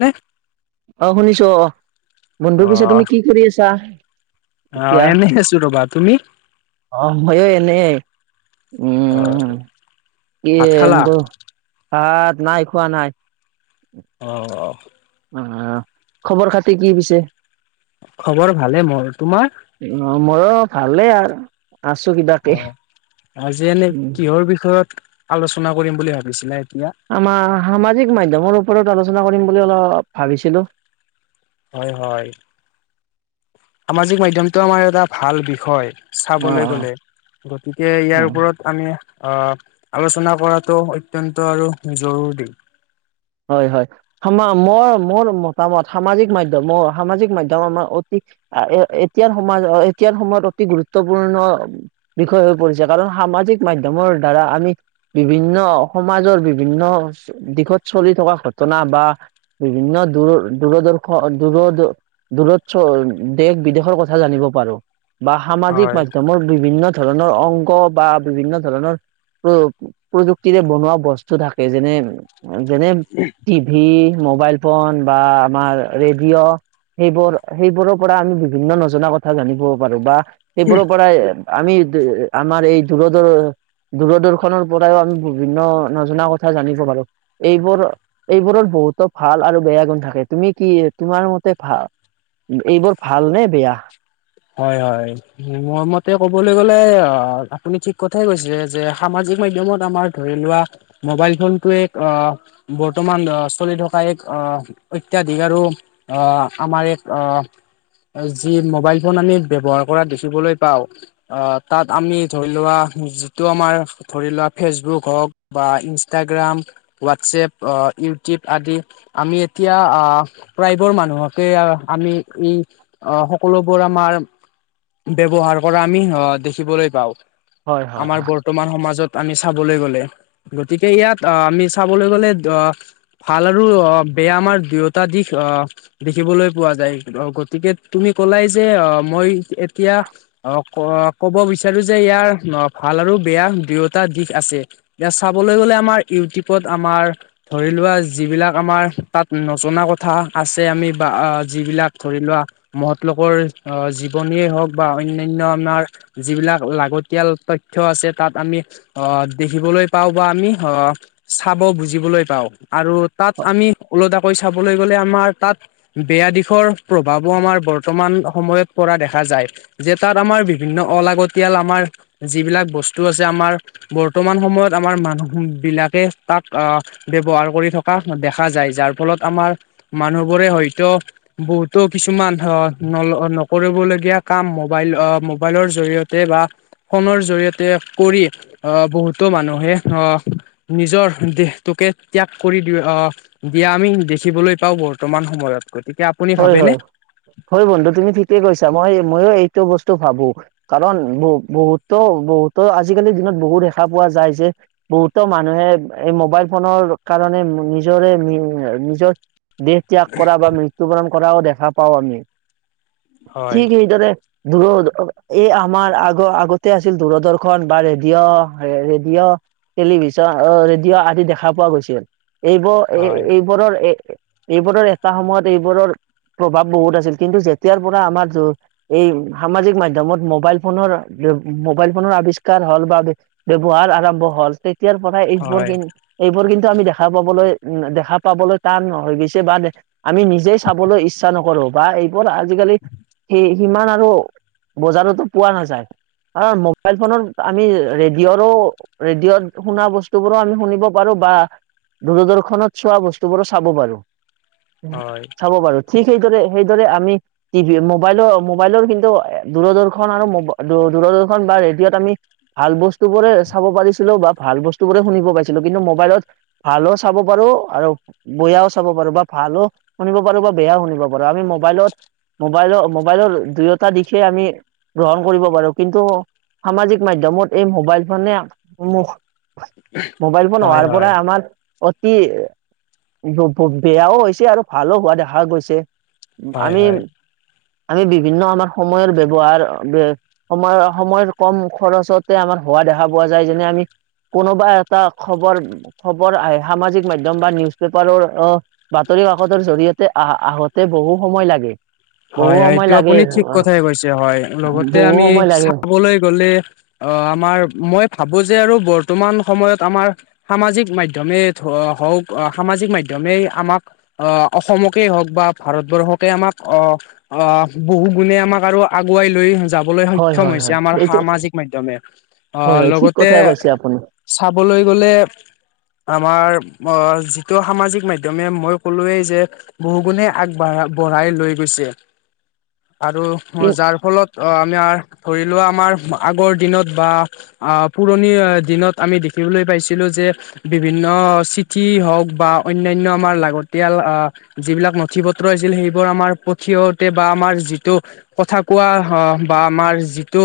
নেহ। অ' শুনিছো অঁ বন্ধু পিছে তুমি কি কৰি আছা? অঁ' এনেই আছো ৰ'বা তুমি? অঁ' মইও এনেই। অ', উম' কি ভাত খালা? ভাত নাই খোৱা নাই। অঁ অ' অঁ খবৰ খাতি কি পিছে? খবৰ ভালে মোৰ, তোমাৰ? মইও ভালেই আৰ- আছো কিবা- অঁ' আজি এনেই কিহৰ বিষয়ত আলোচনা কৰিম বুলি ভাবিছিলা এতিয়া? আমাৰ সামাজিক মাধ্যমৰ ওপৰত আলোচনা কৰিম বুলি অলপ ভাবিছিলোঁ। হয় হয়, সামাজিক মাধ্যমটো আমাৰ এটা ভাল বিষয়। অ চাবলে গ'লে, গতিকে অ ইয়াৰ অ ওপৰত- আমি আহ আলোচনা কৰাটো অত্যন্ত আৰু জৰুৰী। হয় হয়, হামা মই মোৰ মতামত সামাজিক মাধ্যম মই সামাজিক মাধ্যম আমাৰ অতি- হা‌ এ এতিয়াৰ সমাজ এতিয়াৰ সময়ত অতি গুৰুত্বপূৰ্ণ- বিষয় হৈ পৰিছে। কাৰণ সামাজিক মাধ্যমৰ দ্বাৰা আমি- বিভিন্ন সমাজৰ বিভিন্ন দিশত চলি থকা ঘটনা বা বিভিন্ন দূৰ দূৰদৰ্শন দূৰ দ দূৰত ছ দেশ বিদেশৰ কথা জানিব পাৰো বা সামাজিক হয়। মাধ্যমৰ বিভিন্ন ধৰণৰ অংগ বা বিভিন্ন ধৰণৰ প্ৰয়ো প্ৰযুক্তিৰে বনোৱা বস্তু থাকে যেনে যেনে টিভি, মোবাইল ফোন বা আমাৰ ৰেডিঅ। সেইবোৰ সেইবোৰৰ পৰা আমি বিভিন্ন নজনা কথা জানিব পাৰো বা সেইবোৰৰ পৰাই আমি দে এ এ আমাৰ এই দূৰ-ধূৰৰ। দূৰদৰ্শনৰ পৰাইও আমি বিভিন্ন নজনা কথা জানিব পাৰো। এইবোৰ এইবোৰৰ বহুতো ভাল আৰু বেয়া গুণ থাকে তুমি কি এ তোমাৰ মতে ভাল এইবোৰ ভাল নে বেয়া? হয় হয়। মোৰ মতে কবলৈ গ'লে অ অ অ, আপুনি ঠিক কথাই কৈছে যে সামাজিক মাধ্যমত আমাৰ ধৰি লোৱা মোবাইল ফোনটোৱে এক অ অ অ। বৰ্তমান দ অ অ স চলি থকা এক অ অ অ অত্যাধিক আৰু অ অ অ আহ আমাৰ এক অ অ অ যি মোবাইল ফোন আমি ব্যৱহাৰ কৰা দেখিবলৈ পাওঁ আহ তাত আমি ধৰি লোৱা যিটো আমাৰ ধৰি লোৱা ফেচবুক হওক বা ইনষ্টাগ্ৰাম হোৱাটচএপ অ অ অ ইউটিউব আদি। আমি এতিয়া আ আ আ প্ৰায়বোৰ মানুহকে অ অ আমি ই অ সকলো বোৰ আমাৰ ব্যৱহাৰ কৰা আমি অ অ অ দেখিবলৈ পাওঁ হয় হয় আমাৰ হয়। বত বৰ্তমান সমাজত আমি চাবলৈ গলে গতিকে ইয়াত আহ আমি চাবলৈ গ'লে দ ভাল আৰু অ অ অ, বেয়া আমাৰ দুয়োটা দিশ অ অ অ দেখিবলৈ পোৱা যায় ধৰক গতিকে তুমি কলাই যে অ অ অ মই এত এতিয়া অ ক অ অ কব বিচাৰো যে ইয়াৰ ন ভাল আৰু বেয়া দুয়োটা দিশ আছে। এতিয়া চাবলৈ গ'লে আমাৰ ইউটিউবত আমাৰ ধৰিলোৱা যিবিলাক আমাৰ তাত নজনা কথা আছে আমি বা আ আ যিবিলাক ধৰিলোৱা মহৎলোকৰ আহ জীৱনীয়ে হওক বা অন্যান্য আমাৰ এ এ যিবিলাক লাগতিয়াল তথ্য আছে তাত আমি অ অ অ আ দেখিবলৈ পাও বা আমি হ অ অ চাব বুজিবলৈ পাওঁ। আৰু তাত আমি ওলটা কৈ চাবলৈ গ'লে আমাৰ তাত বেয়া দিশৰ প্ৰভাৱো আমাৰ বৰ্তমান অহ সময়ত পৰা দেখা যায় যে তাত আমাৰ বিভিন্ন অলাগতিয়াল আমাৰ যিবিলাক বস্তু আছে আমাৰ বৰ্তমান সময়ত আমাৰ মানুহ বিলাকে তাক আ আ আ। ব্যবহাৰ কৰি থকা দেখা যায় যাৰ ফলত আমাৰ মানুহবোৰে হয়তো বহুতো কিছুমান ধৰ নল অহ অ নকৰিবলগীয়া কাম মোবাইল অ অ মোবাইলৰ জৰিয়তে বা ফোনৰ জৰিয়তে কৰি আহ বহুতো মানুহে আহ নিজৰ দেহটোকে ত্যাগ কৰি দি আহ দিয়া আমি দেখিবলৈ পাও বৰ্তমান সময়ত গতিকে আপুনি হয় ভাবেনে? হয়, হয় বন্ধু তুমি ঠিকে কৈছা মই মইয়ো এইটো বস্তু ভাবো। কাৰণ বহ বহুতো বহুতো আজিকালিৰ দিনত বহুত দেখা পোৱা যায় যে। বহুতো মানুহে এই মোবাইল ফোনৰ কাৰণে নিজৰে নি আ নিজৰ দেহ ত্যাগ কৰা বা মৃত্যুবৰণ কৰাও দেখা পাও আমি, হয় ঠিক সেইদৰে দূৰ অহ এই আমাৰ আগৰ আগতে আছিল দূৰদৰ্শন বা ৰেডিঅ' ৰেডিঅ'। টেলিভিশন আহ অ অ ৰেডিঅ' আদি দেখা পোৱা গৈছিল। এইবো হয় এইবোৰৰ এইবোৰৰ এটা সময়ত এইবোৰৰ প্ৰভাৱ বহুত আছিল, কিন্তু যেতিয়াৰ পৰা আমাৰ দ এই সামাজিক মাধ্যমত মোবাইল ফোনৰ ৱে মোবাইল ফোনৰ আৱিষ্কাৰ হ'ল বা ব্যৱহাৰ আৰম্ভ হ'ল, তেতিয়াৰ পৰাই এইবোৰ হয়। কি এইবোৰ কিন্তু আমি দেখা পাবলৈ উম দেখা পাবলৈ টান হৈ গেছে বা আমি নিজেই চাবলৈ ইচ্ছা নকৰো বা এইবোৰ আজিকালি সেই সিমান আৰু বজাৰতো পোৱা নাযায়। কাৰণ মোবাইল ফোনত আমি ৰেডিঅ'ৰো ৰেডিঅ'ত শুনা বস্তুবোৰো আমি শুনিব পাৰো বা দূৰদৰ্শনত চোৱা বস্তুবোৰো চা'ব পাৰো। হয় চাব পাৰো, ঠিক সেইদৰে সেইদৰে আমি টিভি, মোবাইল মোবাইলৰ কিন্তু দূৰদৰ্শন আৰু দূৰদৰ্শন বা ৰেডিঅ'ত আমি ভাল বস্তু বোৰে চাব পাৰিছিলো বা ভাল বস্তু বোৰে শুনিব পাইছিলো, কিন্তু মোবাইলত ভালো চাব পাৰো আৰু বয়াও চাব পাৰো বা ভালো শুনিব পাৰো বা বেয়াও শুনিব পাৰো। আমি মোবাইলত মোবাইল মোবাইলৰ দুয়োটা দিশে আমি গ্ৰহণ কৰিব পাৰো, কিন্তু সামাজিক মাধ্যমত এই মোবাইল ফোনে মোক মোবাইল ফোন অহাৰ পৰা হয় আমাৰ অতি এ যো পো বেয়াও হৈছে আৰু ভালো হোৱা দেখা গৈছে। হয় আমি হয় আমি বিভিন্ন আমাৰ সময়ৰ ব্যৱহাৰ বে সময়ৰ সময়ত ক'ম খৰচতে আমাৰ হোৱা দেখা পোৱা যায়, যেনে আমি কোনোবা এটা খবৰ খবৰ আহ সামাজিক মাধ্যম বা নিউজ পেপাৰৰ অ'হ বাতৰি কাকতৰ জৰিয়তে আ আহোঁতে বহু সময় লাগে। বহু হয় হয় সময় এটো লাগে আপুনি ঠিক আহ, কথাই কৈছে হয়। লগতে বহু আমি সময় লাগে চাবলৈ গ'লে অ' আমাৰ মই ভাবো যে আৰু বৰ্তমান সময়ত আমাৰ সামাজিক মাধ্যমেই ধ হওঁক সামাজিক মাধ্যমেই আমাক অ' অসমকেই হওঁক বা ভাৰতবৰ্ষকে আমাক অ' অ' বহু গুণে আমাক আৰু আগুৱাই লৈ যাব বলৈ হয় সক্ষম হয় হৈছে হয় আমাৰ এইটো সামাজিক মাধ্যমে হয় অঁ হয় ঠিক লগতে কথাই কৈছে আপুনি চাবলৈ গ'লে আমাৰ অ' যিটো সামাজিক মাধ্যমে মই ক'লোৱেই যে বহু গুণে আগবাঢ়া বঢ়াই লৈ গৈছে, আৰু কিন যাৰ ফলত অ' আমাৰ ধৰি লোৱা আমাৰ আগৰ দিনত বা আঁহ পুৰণি অ দিনত আমি দেখিবলৈ পাইছিলো যে বিভিন্ন চিঠি হওঁক বা অন্যান্য আমাৰ লাগতিয়াল আহ' যিবিলাক নথি পত্ৰ আছিল, সেইবোৰ আমাৰ ফট থিহতে বা আমাৰ যিটো কথা হ' কোৱা বা আমাৰ যিটো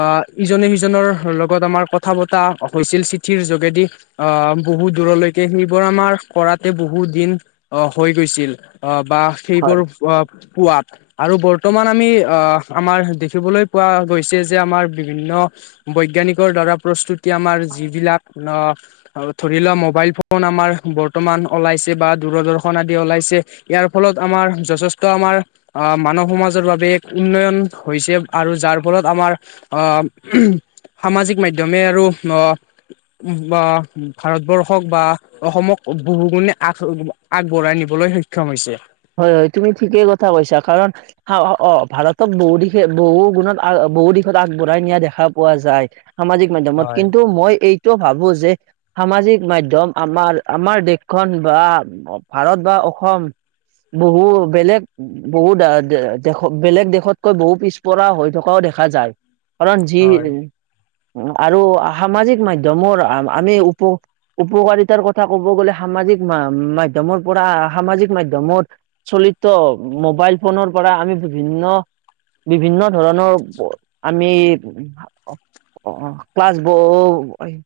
আহ' ইজনে সিজনৰ লগত আমাৰ কথা পতা হৈছিল, চিঠিৰ যোগেদি। আ বহু দূৰলৈকে সেইবোৰ আমাৰ কৰাতে বহুত দিন অহ হৈ গৈছিল আহ বা হয় সেইবোৰ ৱা পোৱাত আৰু বৰ্তমান আমি অ'হ আহ আমাৰ দেখিবলৈ পোৱা গৈছে যে আমাৰ বিভিন্ন বৈজ্ঞানিকৰ দ্বাৰা প্ৰস্তুতি আমাৰ যিবিলাক আহ' আৰু ধৰি লোৱা মোবাইল ফো'ন আমাৰ বৰ্তমান ওলাইছে বা দূৰদৰ্শন আদি ওলাইছে। ইয়াৰ ফলত আমাৰ যথেষ্ট আমাৰ আহ মানৱ সমাজৰ বাবে এক উন্নয়ন হৈছে আৰু যাৰ ফলত আমাৰ অ', সামাজিক মাধ্যমে আৰু [unintelligible] বা ভাৰতবৰ্ষক বা অসমক বহুগুণে আগ [unintelligible] আগবঢ়াই নিবলৈ সক্ষম হৈছে। হয় হয় তুমি ঠিকেই কথা কৈছা কাৰণ হাও হাও অ', ভাৰতক বহু দিশে বহু গুণত আ, বহু দিশত আগবঢ়াই নিয়া দেখা পোৱা যায়। সামাজিক মাধ্যমত হয় কিন্তু মই এইটো ভাবোঁ যে সামাজিক মাধ্যম আমাৰ আমাৰ দেশখন বা ভাৰত বা অসম বহু বেলেগ বহুত [unintelligible] দেশ বেলেগ দেশতকৈ বহু পিছপৰা হৈ থকাও দেখা যায়। কাৰণ যি হয় [unintelligible] আৰু সামাজিক মাধ্যমৰ আম আমি উপ উপকাৰিতাৰ কথা ক'ব গ'লে সামাজিক মা মাধ্যমৰ পৰা সা সামাজিক মাধ্যমত চলিত মোবাইল ফোনৰ পৰা আমি বিভিন্ন বিভিন্ন ধৰণৰ [unintelligible] আমি [unintelligible] অ', অ', ক্লাছ [unintelligible]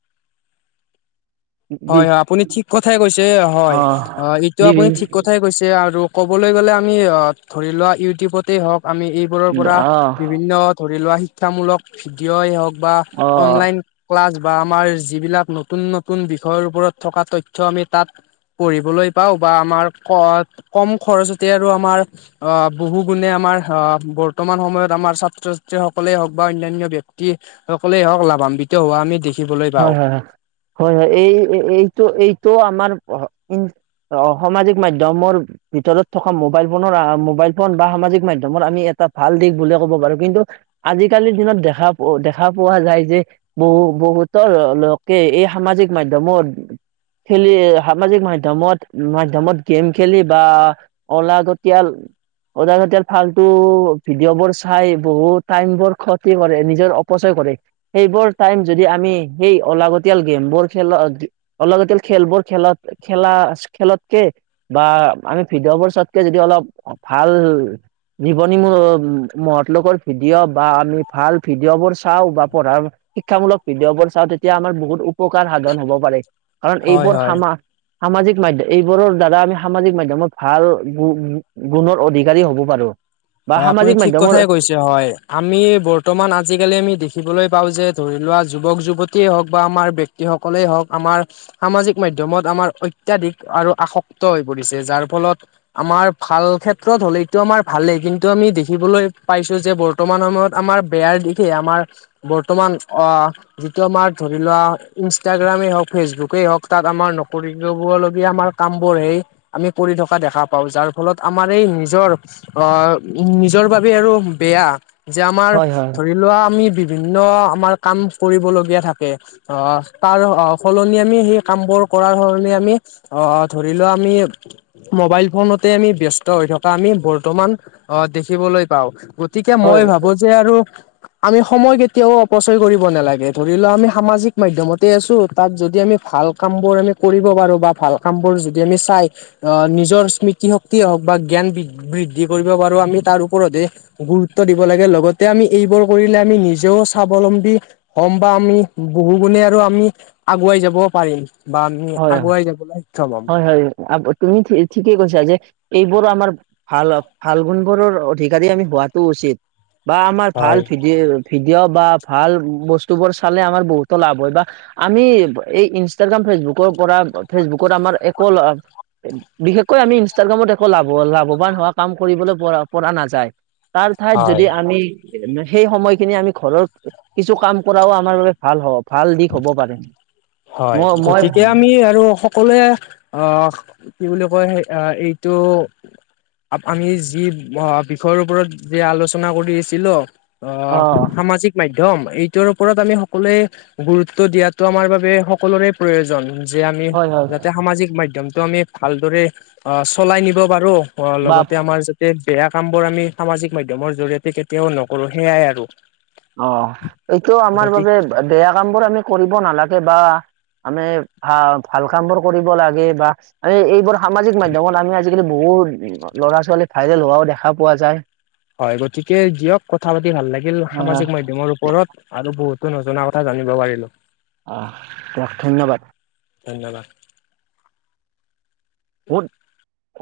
বি হয় হয় আপুনি ঠিক কথাই কৈছে অ হয় অ', এইটো আপুনি বিভিন ঠিক কথাই কৈছে আৰু ক'বলৈ গ'লে আমি আ, ধৰি লোৱা ইউটিউবতে হওঁক আমি এই বোৰৰ পৰা অ বিভিন্ন ধৰি লোৱা শিক্ষামূলক ভিডিঅই হওঁক বা অ অনলাইন ক্লাছ বা আমাৰ যিবিলাক নতুন নতুন বিষয়ৰ ওপৰত থকা তথ্য আমি তাত পঢ়িবলৈ পাওঁ বা আমাৰ [unintelligible] কম খৰচতে আৰু আমাৰ আ, বহু গুণে আমাৰ আ, বৰ্তমান সময়ত আমাৰ ছাত্ৰ ছাত্ৰী সকলে হওঁক বা অন্যান্য ব্যক্তিয়ে সকলে হওঁক লাভান্বিত হোৱা আমি দেখি হয় হয় হয় হয় হয় এই এ, এইটো এইটো আমাৰ [unintelligible] অ', সমাজিক মাধ্যমৰ ভিতৰত থকা মোবাইল ফোনৰ আ আ, মোবাইল ফোন বা সামাজিক মাধ্যমৰ আমি এটা ভাল দিশ বুলিয়ে ক'ব পাৰোঁ কিন্তু আজিকালিৰ দিনত দেখা পো দেখা পোৱা যায় যে বহু বহুত [unintelligible] লোকে এই সামাজিক মাধ্যমত খেলি সামাজিক মাধ্যমত মাধ্যমত গেম খেলি বা অলাগতিয়াল অলাগতিয়াল ফাল্টু ভিডিঅ' বোৰ চাই বহুত টাইম বোৰ ক্ষতি কৰে নিজৰ অপচয় কৰে। সেইবোৰ টাইম যদি আমি সেই অলাগতিয়াল গেমবোৰ খেল [unintelligible] অলাগতিয়াল খেলবোৰ খেলত খেলাচ খেলতকে বা আমি ভিডিঅ' বোৰ চোৱাতকে যদি অলপ ভাল নিৱনী মু মহৎলোকৰ ভিডিঅ' বা আমি ভাল ভিডিঅ'বোৰ চাওঁ বা পঢ়াৰ শিক্ষামূলক ভিডিঅ'বোৰ চাওঁ তেতিয়া আমাৰ বহুত উপকাৰ সাধন হ'ব পাৰে কাৰণ হয় এইবোৰ হয় সামা সামাজিক মাধ্য এইবোৰৰ দ্বাৰা আমি সামাজিক মাধ্যমত ভাল গু গু গুণৰ অধিকাৰী হ'ব পাৰোঁ। হয় আপুনি ঠিক কথাই কৈছে হয়। আমি বৰ্তমান আজিকালি আমি দেখিবলৈ পাওঁ যে ধৰি লোৱা যুৱক যুৱতীয়ে হওঁক বা আমাৰ ব্যেক তি সকলেই হওঁক আমাৰ সামাজিক মাধ্যমত আমাৰ অত্যাধিক আৰু আসক্ত হৈ পৰিছে যাৰ ফলত আমাৰ ভাল ক্ষেত্ৰত হ'লেইটো আমাৰ ভালেই কিন টো আমি দেখিবলৈ পাইছোঁ যে বৰ্তমান সময়ত আমাৰ বেয়াৰ দিশে আমাৰ বৰ্তমান অ', আ যিটো আমাৰ ধৰি লোৱা ইনষ্টাগ্ৰামেই হওঁক ফেচবুকেই হওঁক তাত আমাৰ নকৰিলগুৱা লগীয়া আমাৰ কামবোৰেই আমি কৰি থকা দেখা পাওঁ যাৰ ফলত আমাৰ এই নিজৰ অ', উ নিজৰ বাবে আৰু বেয়া যে আমাৰ হয় হয় ধৰি লোৱা আমি বিভিন্ন আমাৰ কাম কৰিবলগীয়া থাকে। অ' তাৰ সলনি আমি সেই কামবোৰ কৰাৰ সলনি আমি। অহ ধৰি লোৱা আমি মোবাইল ফোনতে আমি ব্যস্ত হৈ থকা আমি বৰ্তমান অ' দেখিবলৈ পাও গতিকে হয় মই ভাবো যে আৰু আমি সময় কেতিয়াও অপচয় কৰিব নালাগে, ধৰি লও আমি সামাজিক মাধ্যমতে আছো তাত যদি আমি ভাল। কামবোৰ আমি কৰিব পাৰো বা ভাল কাম বোৰ যদি আমি চাই। আহ নিজৰ স্মৃতিশক্তিয় হওক বা জ্ঞান বৃদ্ধি কৰিব পাৰো আমি তাৰ ওপৰতে। গুৰুত্ব দিব লাগে লগতে আমি এইবোৰ কৰিলে আমি নিজেও স্বাৱলম্বী। কম বাম আমি বহু গুণে আৰু আমি আগুৱাই যাব পাৰিম। বা আমি হয় আগুৱাই যাবলৈ সক্ষম হ'ম। হয় হয় [inaudible] তুমি ঠিকেই কৈছা যে, এইবোৰো আমাৰ ভাল ভাল গুণবোৰৰ অধিকাৰী আমি হোৱাতটো উচিত বা আমাৰ ভাল হয় ভিডিঅ' ভিডিঅ' বা ভাল বস্তুবোৰ চালে আমাৰ বহুতো লাভ হয় বা আমি এই ইনষ্টাগ্ৰাম ফেচবুকৰ পৰা ফেচবুকৰ আমাৰ একো লাভ বিশেষকৈ আমি ইনষ্টাগ্ৰামত একো লাভ লাভৱান হোৱা কাম কৰিবলৈ পৰা পৰা নাযায়। তাৰ ঠাইত হয় যদি আমি সেই সময়খিনি আমি ঘৰৰ কিছু কাম কৰাও আমাৰ বাবে ভাল হব ভাল দিশ হ'ব পাৰে হয় মই -মই গতিকে ভাবো। আমি আৰু সকলোৱে আহ কি বুলি কয় এইটো। আমি যি বিষয়ৰ ওপৰত যে আলোচনা কৰিছিলো। অ' সামাজিক মাধ্যম এইটোৰ ওপৰত আমি সকলোৱে গুৰুত্ব দিয়াটো আমাৰ বাবে সকলোৰে প্ৰয়োজন যে আমি হয় হয় যাতে সামাজিক মাধ্যমটো আমি ভালদৰে অ' চলাই নিব পাৰো অ' বা লগতে আমাৰ বেয়া কাম বোৰ আমি সামাজিক মাধ্যমৰ জৰি়য়তে কেতিয়াও নকৰো সেইয়াই আৰু। অ' এইটো আমাৰ গতিকে বাবে বেয়া কাম বোৰ আমি কৰিব নালাগে বা আমি ভাল কাম বোৰ কৰিব লাগে বা মানে এইবোৰ সামাজিক মাধ্যমত আমি আজিকালি বহুত ল'ৰা ছোৱালী ভাইৰেল হোৱাও দেখা পোৱা যায়। হয় গতিকে দিয়ক কথা পাতি ভাল লাগিল হয় হয়। সামাজিক মাধ্যমৰ ওপৰত। আৰু বহুতো নজনা কথা জানিব পাৰিলো। আ দিয়ক ধন্যবাদ। ধন্যবাদ। [unintelligible]